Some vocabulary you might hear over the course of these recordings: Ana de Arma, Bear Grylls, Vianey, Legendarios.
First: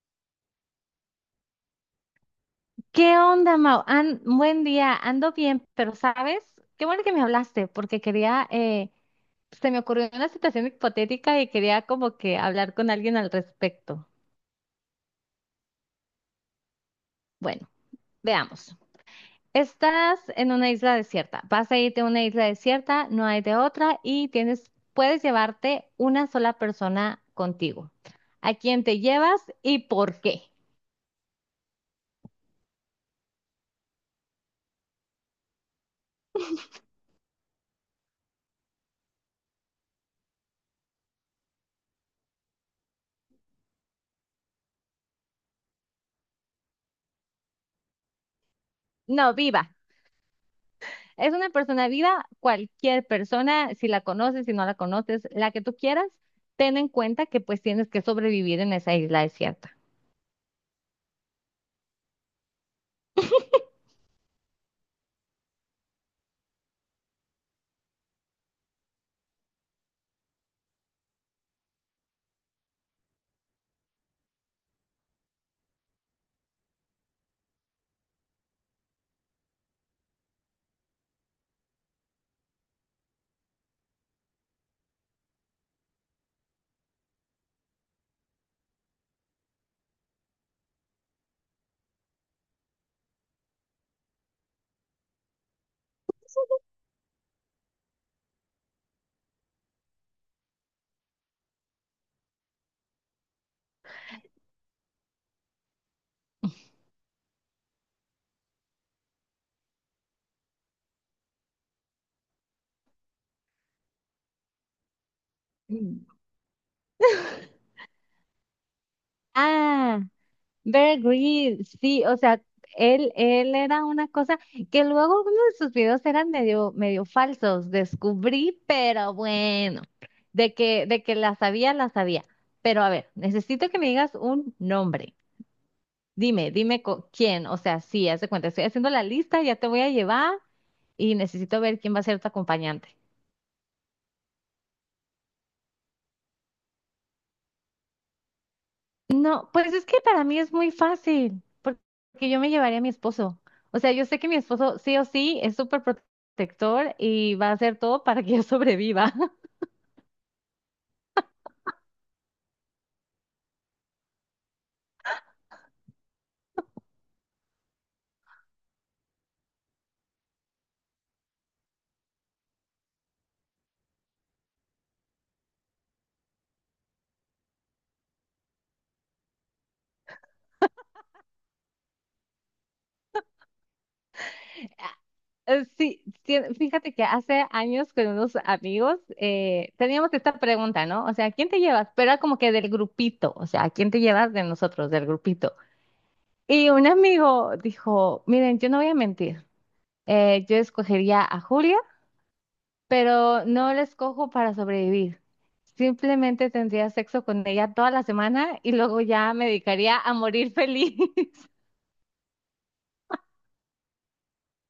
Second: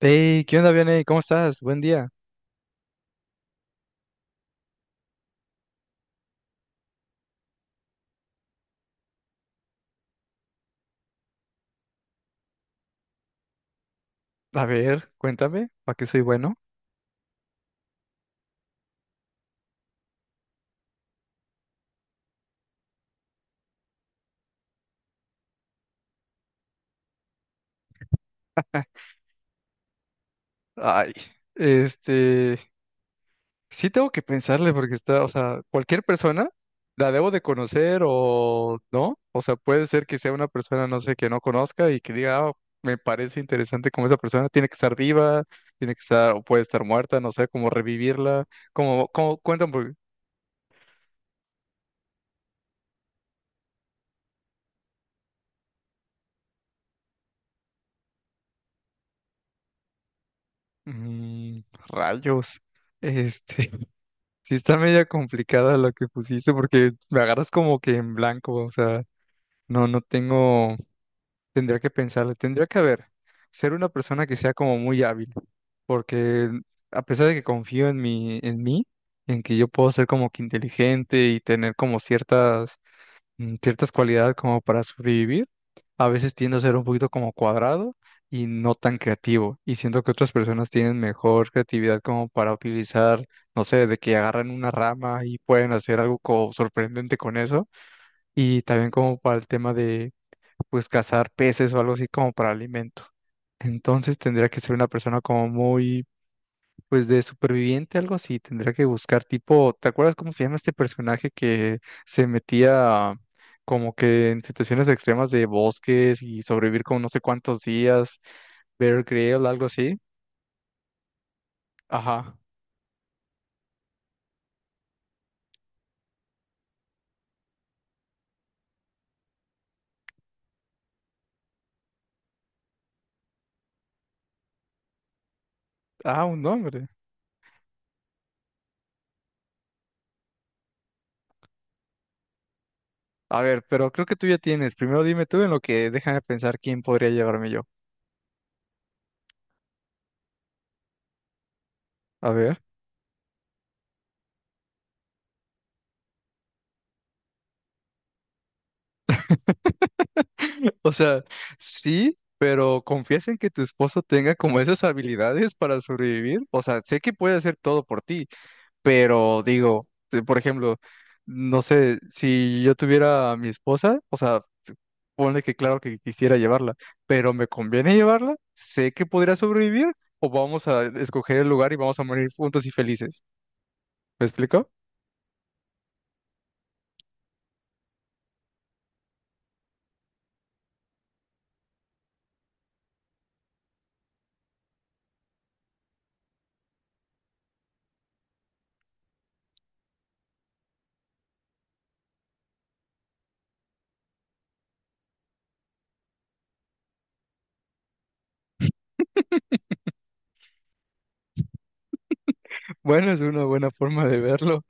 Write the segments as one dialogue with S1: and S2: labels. S1: Hey, ¿qué onda, Vianey? ¿Cómo estás? Buen día.
S2: ¿Qué onda, Mau? Buen día, ando bien, pero ¿sabes? Qué bueno que me hablaste, porque se me ocurrió una situación hipotética y quería como que hablar con alguien al respecto.
S1: A ver, cuéntame, ¿para qué soy bueno?
S2: Bueno, veamos. Estás en una isla desierta, vas a irte a una isla desierta, no hay de otra y puedes llevarte una sola persona contigo. ¿A quién
S1: Ah,
S2: te llevas y por qué?
S1: ay, este, sí tengo que pensarle porque está, o sea, cualquier persona la debo de conocer o no, o sea, puede ser que sea una persona, no sé, que no conozca y que diga, "Ah, me parece interesante como esa persona, tiene que estar viva, tiene que estar, o puede estar muerta, no sé, cómo revivirla, como,
S2: No,
S1: como,
S2: viva.
S1: cuéntame.
S2: Es una persona viva, cualquier persona, si la conoces, si no la conoces, la que tú quieras, ten en cuenta que pues tienes que sobrevivir en esa isla desierta.
S1: mm, Rayos. este. Sí está media complicada lo que pusiste porque me agarras como que en blanco, o sea, no, no tengo, tendría que pensarle, tendría que haber, ser una persona que sea como muy hábil, porque a pesar de que confío en mi, en mí, en que yo puedo ser como que inteligente y tener como ciertas cualidades como para sobrevivir, a veces tiendo a ser un poquito como cuadrado y no tan creativo. Y siento que otras personas tienen mejor creatividad como para utilizar, no sé, de que agarran una rama y pueden hacer algo sorprendente con eso. Y también como para el tema de, pues, cazar peces o algo así como para alimento. Entonces tendría que ser una persona como muy pues de superviviente, algo así, tendría que buscar tipo, ¿te acuerdas cómo se llama este personaje que se metía como que en situaciones extremas de
S2: Mm.
S1: bosques y sobrevivir con no sé cuántos días? Bear Grylls, algo así.
S2: Ah, Bear Grylls, sí, o
S1: Ajá.
S2: sea, él era una cosa que luego uno de sus videos eran medio falsos, descubrí, pero bueno, de que la sabía, la sabía. Pero a ver, necesito que me digas un nombre.
S1: Ah, un
S2: Dime,
S1: nombre.
S2: quién, o sea, sí, haz de cuenta, estoy haciendo la lista, ya te voy a llevar y necesito ver quién va a ser tu acompañante.
S1: A ver, pero creo que tú ya tienes. Primero dime tú en lo que déjame pensar quién podría llevarme yo.
S2: No, pues es que para mí es muy fácil,
S1: A
S2: porque yo me
S1: ver.
S2: llevaría a mi esposo. O sea, yo sé que mi esposo sí o sí es súper protector y va a hacer todo para que yo sobreviva.
S1: O sea, sí, pero ¿confías en que tu esposo tenga como esas habilidades para sobrevivir? O sea, sé que puede hacer todo por ti, pero digo, por ejemplo, no sé, si yo tuviera a mi esposa, o sea, ponle que claro que quisiera llevarla, pero ¿me conviene llevarla? ¿Sé que podría sobrevivir? ¿O vamos a escoger el lugar y vamos a morir juntos y felices? ¿Me explico?
S2: Sí, sí, fíjate que hace años con unos amigos teníamos esta pregunta, ¿no? O sea, ¿quién te llevas? Pero era como que del grupito, o sea, ¿quién te llevas de nosotros, del grupito? Y un amigo dijo, miren, yo no voy a mentir, yo escogería a Julia, pero no la escojo para sobrevivir. Simplemente tendría sexo con ella toda la semana y luego ya me dedicaría a morir feliz.
S1: Bueno, es una buena forma de verlo.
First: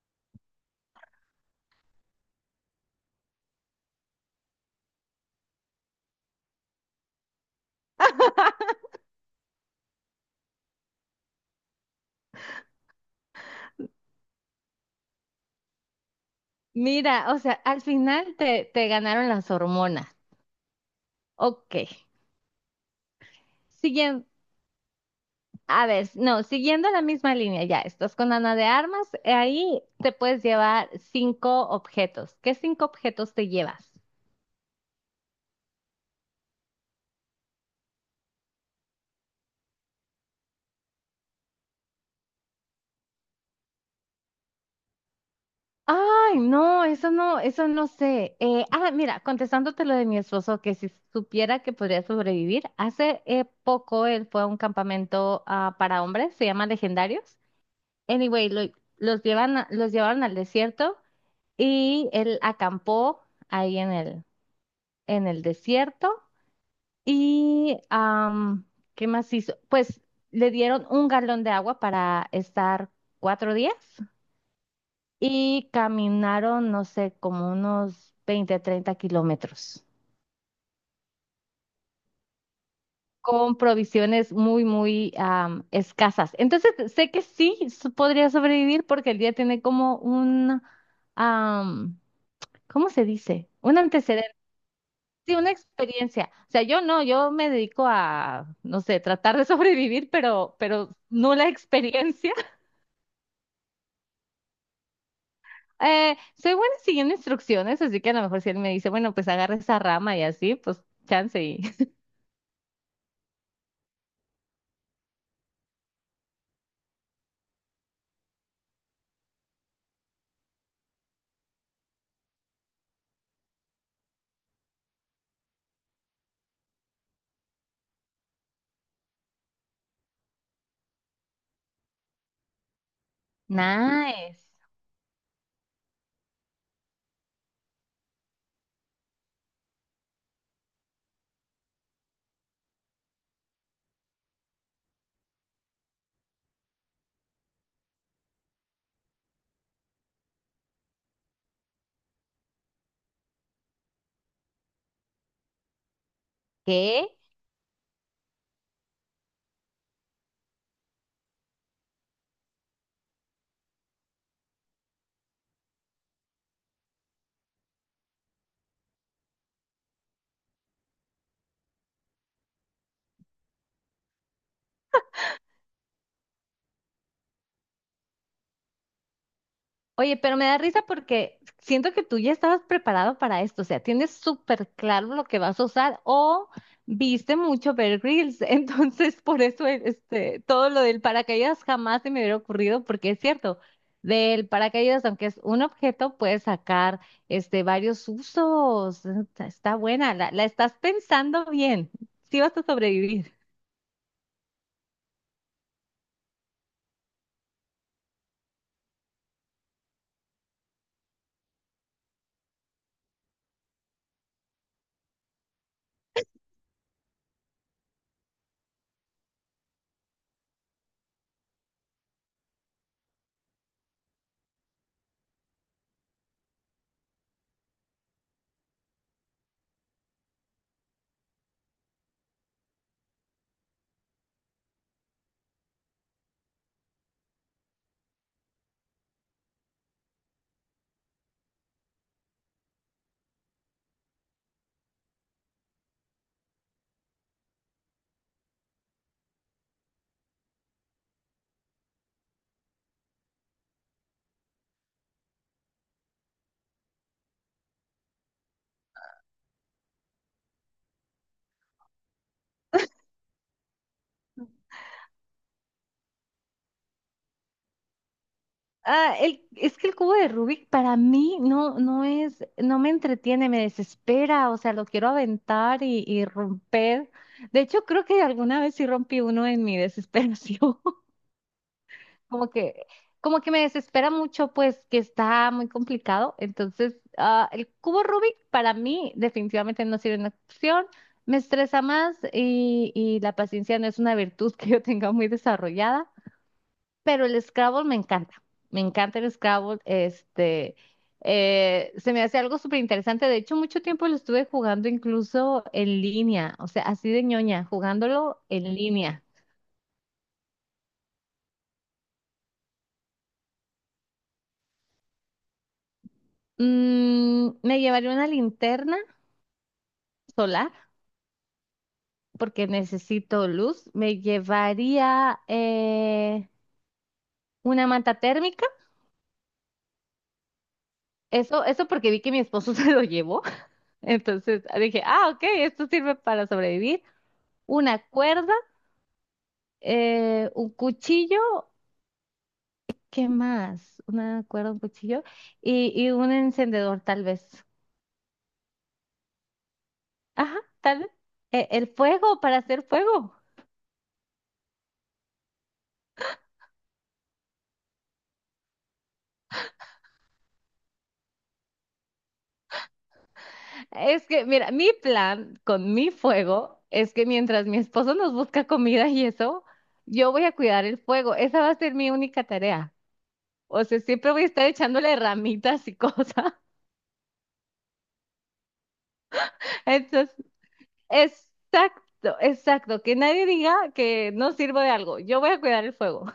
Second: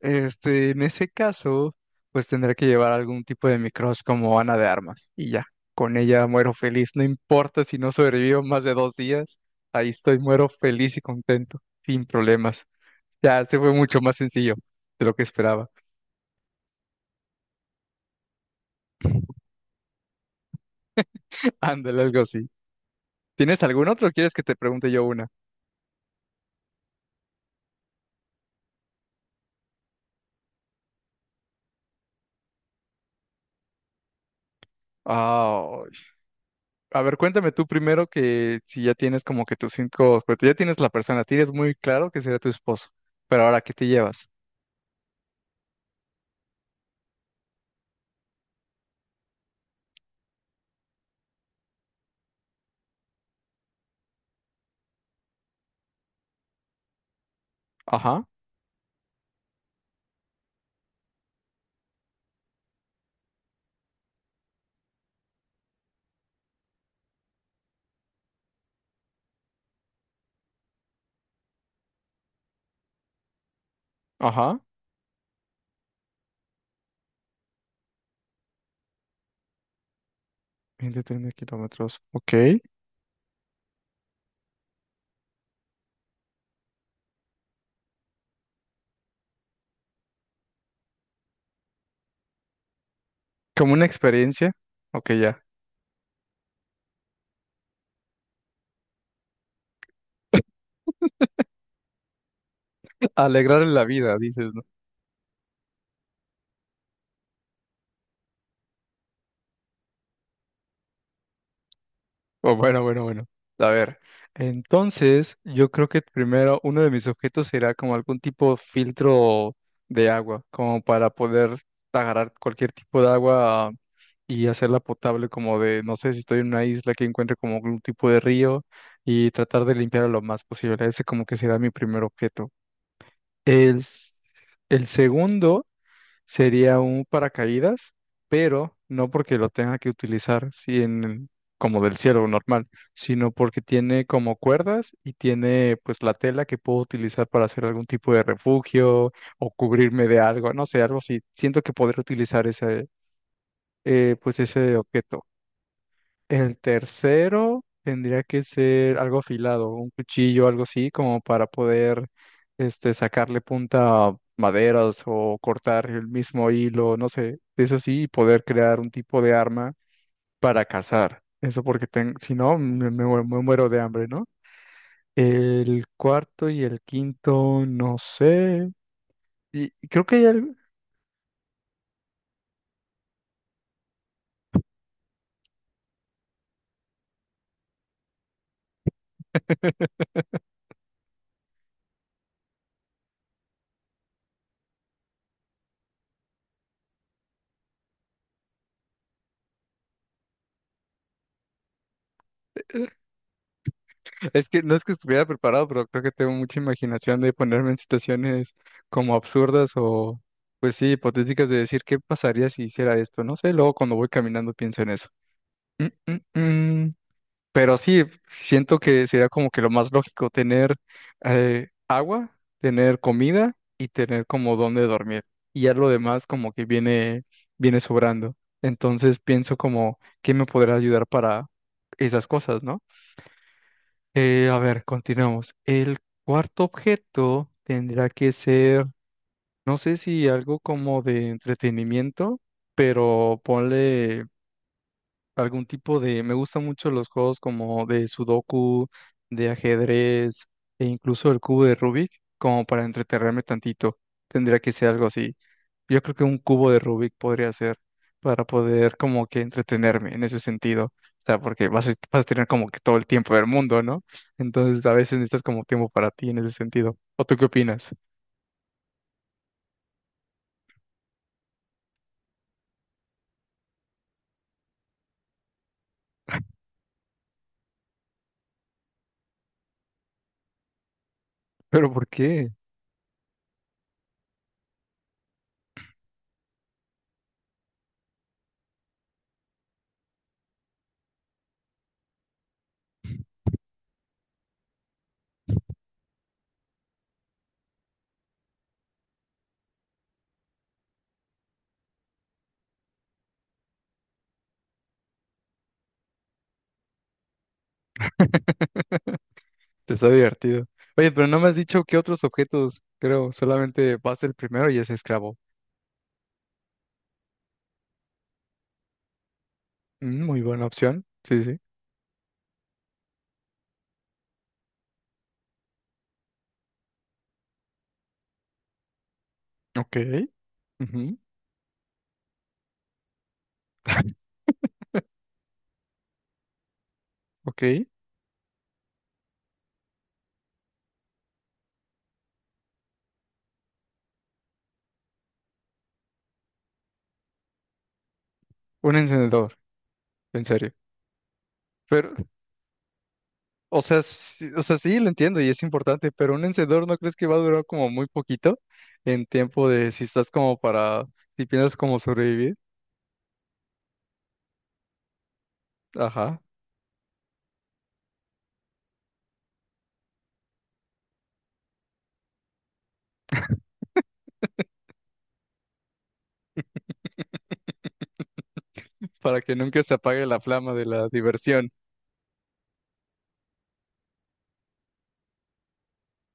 S1: En ese caso, pues tendré que llevar algún tipo de micros como Ana de Armas y ya, con ella muero feliz, no importa si no sobrevivo más de 2 días, ahí estoy, muero feliz y contento, sin problemas. Ya, se fue mucho más sencillo de lo que esperaba.
S2: Mira, o sea, al final te ganaron las hormonas. Ok.
S1: Ándale, algo así. ¿Tienes algún otro? ¿O
S2: Siguiendo,
S1: quieres que te pregunte yo una?
S2: a ver, no, siguiendo la misma línea, ya, estás con Ana de Armas, ahí te puedes llevar cinco objetos. ¿Qué cinco objetos te llevas?
S1: Ah, a ver, cuéntame tú primero que si ya tienes como que tus cinco, pues ya tienes la persona, tienes muy claro que será tu esposo, pero ahora, ¿qué te llevas?
S2: Ay, no, eso no, eso no sé. Mira, contestándote lo de mi esposo, que si supiera que podría sobrevivir, hace poco él fue a un campamento para hombres, se llama Legendarios.
S1: Ajá,
S2: Anyway, los llevaron al desierto y él acampó ahí en el desierto. Y, ¿qué más hizo? Pues le dieron un galón de agua para estar 4 días
S1: ajá.
S2: y caminaron, no sé, como unos 20 30 kilómetros
S1: 130 kilómetros. Ok.
S2: con provisiones muy, muy escasas. Entonces, sé que sí podría sobrevivir porque el día tiene como un, am, ¿cómo se dice?
S1: Como
S2: Un
S1: una
S2: antecedente,
S1: experiencia. Ok,
S2: sí,
S1: ya.
S2: una experiencia. O sea, yo me dedico a, no sé, tratar de sobrevivir, pero no la experiencia.
S1: Alegrar la vida, dices, ¿no?
S2: Soy buena siguiendo instrucciones, así que a lo mejor si él me dice, bueno, pues agarra esa rama y así, pues chance y
S1: Oh, bueno, bueno, bueno. A ver. Entonces, yo creo que primero uno de mis objetos será como algún tipo de filtro de agua, como para poder agarrar cualquier tipo de agua y hacerla potable, como de, no sé, si estoy en una isla que encuentre como algún tipo de río y tratar de limpiarlo lo más posible. Ese como que será mi primer objeto. El, s-
S2: nice.
S1: el segundo sería un paracaídas, pero no porque lo tenga que utilizar si en- como del cielo normal, sino porque tiene como cuerdas y tiene pues la tela que puedo utilizar para hacer algún tipo de refugio o cubrirme de algo, no sé, algo así. Siento que podré utilizar ese pues ese objeto. El
S2: ¿Qué?
S1: tercero tendría que ser algo afilado, un cuchillo, algo así, como para poder sacarle punta a maderas o cortar el mismo hilo, no sé, eso sí, y poder crear un tipo de arma para cazar. Eso porque si no, me muero de hambre, ¿no? El cuarto y el quinto, no sé. Y creo que
S2: Oye,
S1: hay
S2: pero me
S1: algo.
S2: da risa porque siento que tú ya estabas preparado para esto, o sea, tienes súper claro lo que vas a usar o viste mucho Bear Grylls, entonces por eso todo lo del paracaídas jamás se me hubiera ocurrido porque es cierto, del paracaídas, aunque es un objeto, puedes sacar varios usos, está buena, la estás pensando bien, sí vas a sobrevivir.
S1: Es que no es que estuviera preparado, pero creo que tengo mucha imaginación de ponerme en situaciones como absurdas o, pues sí, hipotéticas de decir qué pasaría si hiciera esto. No sé, luego cuando voy caminando pienso en eso. Mm, mm, mm. Pero sí, siento que sería como que lo más lógico tener agua, tener comida y tener como dónde dormir. Y ya lo demás como que viene, viene sobrando. Entonces pienso como, ¿qué me podrá ayudar para esas cosas?, ¿no? A ver, continuamos. El cuarto objeto tendrá que ser, no sé si algo como de entretenimiento, pero ponle algún tipo de. Me gustan mucho los juegos como de Sudoku, de ajedrez e incluso el cubo de Rubik, como para entretenerme tantito. Tendría que ser algo así. Yo creo que un cubo de Rubik podría ser para poder como que entretenerme en ese sentido. O sea, porque vas a tener como que todo el tiempo del mundo, ¿no? Entonces a veces necesitas como tiempo para ti en ese sentido. ¿O tú qué opinas?
S2: Ah, es que el cubo de Rubik para mí no, no me entretiene, me desespera, o sea, lo quiero aventar y romper. De hecho, creo que alguna vez sí rompí uno en mi desesperación.
S1: ¿Pero por
S2: Como
S1: qué?
S2: que, como que me desespera mucho, pues, que está muy complicado. Entonces, el cubo Rubik para mí definitivamente no sirve una opción. Me estresa más y la paciencia no es una virtud que yo tenga muy desarrollada pero el Scrabble me encanta. Me encanta el Scrabble. Se me hace algo súper interesante. De hecho, mucho tiempo lo estuve jugando incluso en línea, o sea, así de ñoña, jugándolo en línea.
S1: Está divertido. Oye, pero no me has dicho qué otros objetos, creo, solamente vas el primero y es esclavo.
S2: Me llevaría una linterna
S1: Mm, muy buena
S2: solar
S1: opción. Sí, sí.
S2: porque necesito luz. Me llevaría una manta térmica.
S1: Ok. Ujú.
S2: Eso porque vi que mi esposo se lo llevó. Entonces dije, ah, ok, esto sirve para sobrevivir.
S1: Ok.
S2: Una cuerda un cuchillo, ¿qué más? Una cuerda, un cuchillo y un encendedor, tal vez.
S1: Un encendedor, en
S2: Ajá,
S1: serio.
S2: tal vez. El
S1: Pero,
S2: fuego para hacer fuego.
S1: o sea, sí, lo entiendo y es importante, pero un encendedor ¿no crees que va a durar como muy poquito en tiempo de si estás como para, si piensas como sobrevivir?
S2: Es que, mira, mi plan con mi
S1: Ajá.
S2: fuego es que mientras mi esposo nos busca comida y eso, yo voy a cuidar el fuego. Esa va a ser mi única tarea. O sea, siempre voy a estar echándole ramitas y cosas.
S1: Para que nunca se apague
S2: Entonces,
S1: la flama de la diversión.
S2: exacto, exacto. Que nadie diga que no sirvo de algo. Yo voy a cuidar el fuego.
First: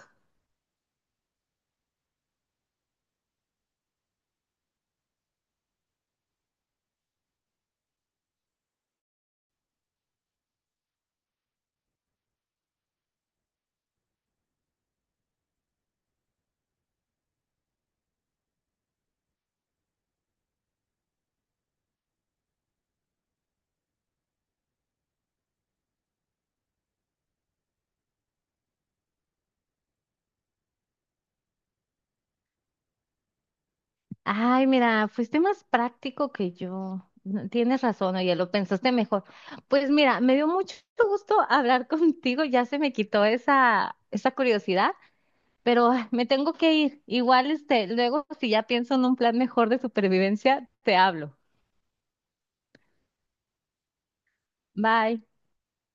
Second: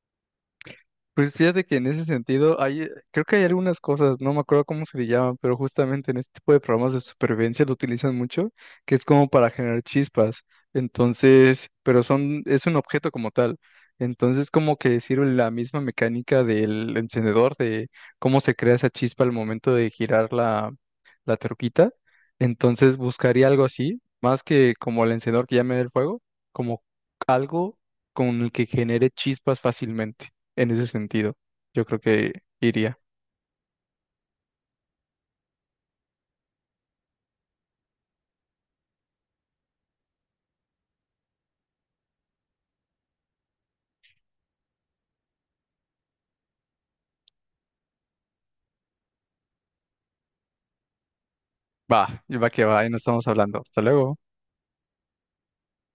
S1: Pues fíjate que en ese sentido hay, creo que hay algunas cosas, no me acuerdo cómo se le llaman, pero justamente en este tipo de programas de supervivencia lo utilizan mucho, que es como para generar chispas. Entonces, pero son, es un objeto como tal. Entonces, como que sirve la misma mecánica del encendedor, de cómo se crea esa chispa al momento de girar la troquita. Entonces, buscaría algo así, más que como el encendedor que llame el fuego, como algo con el que genere chispas fácilmente en ese sentido. Yo creo que iría.
S2: Ay, mira, fuiste más práctico que yo. No, tienes razón, oye, lo pensaste mejor. Pues mira, me dio mucho gusto hablar contigo, ya se me quitó esa curiosidad, pero me tengo que ir. Igual, luego si ya pienso en un plan mejor de supervivencia, te hablo.
S1: Va, va que va, y no estamos hablando. Hasta luego.
S2: Bye.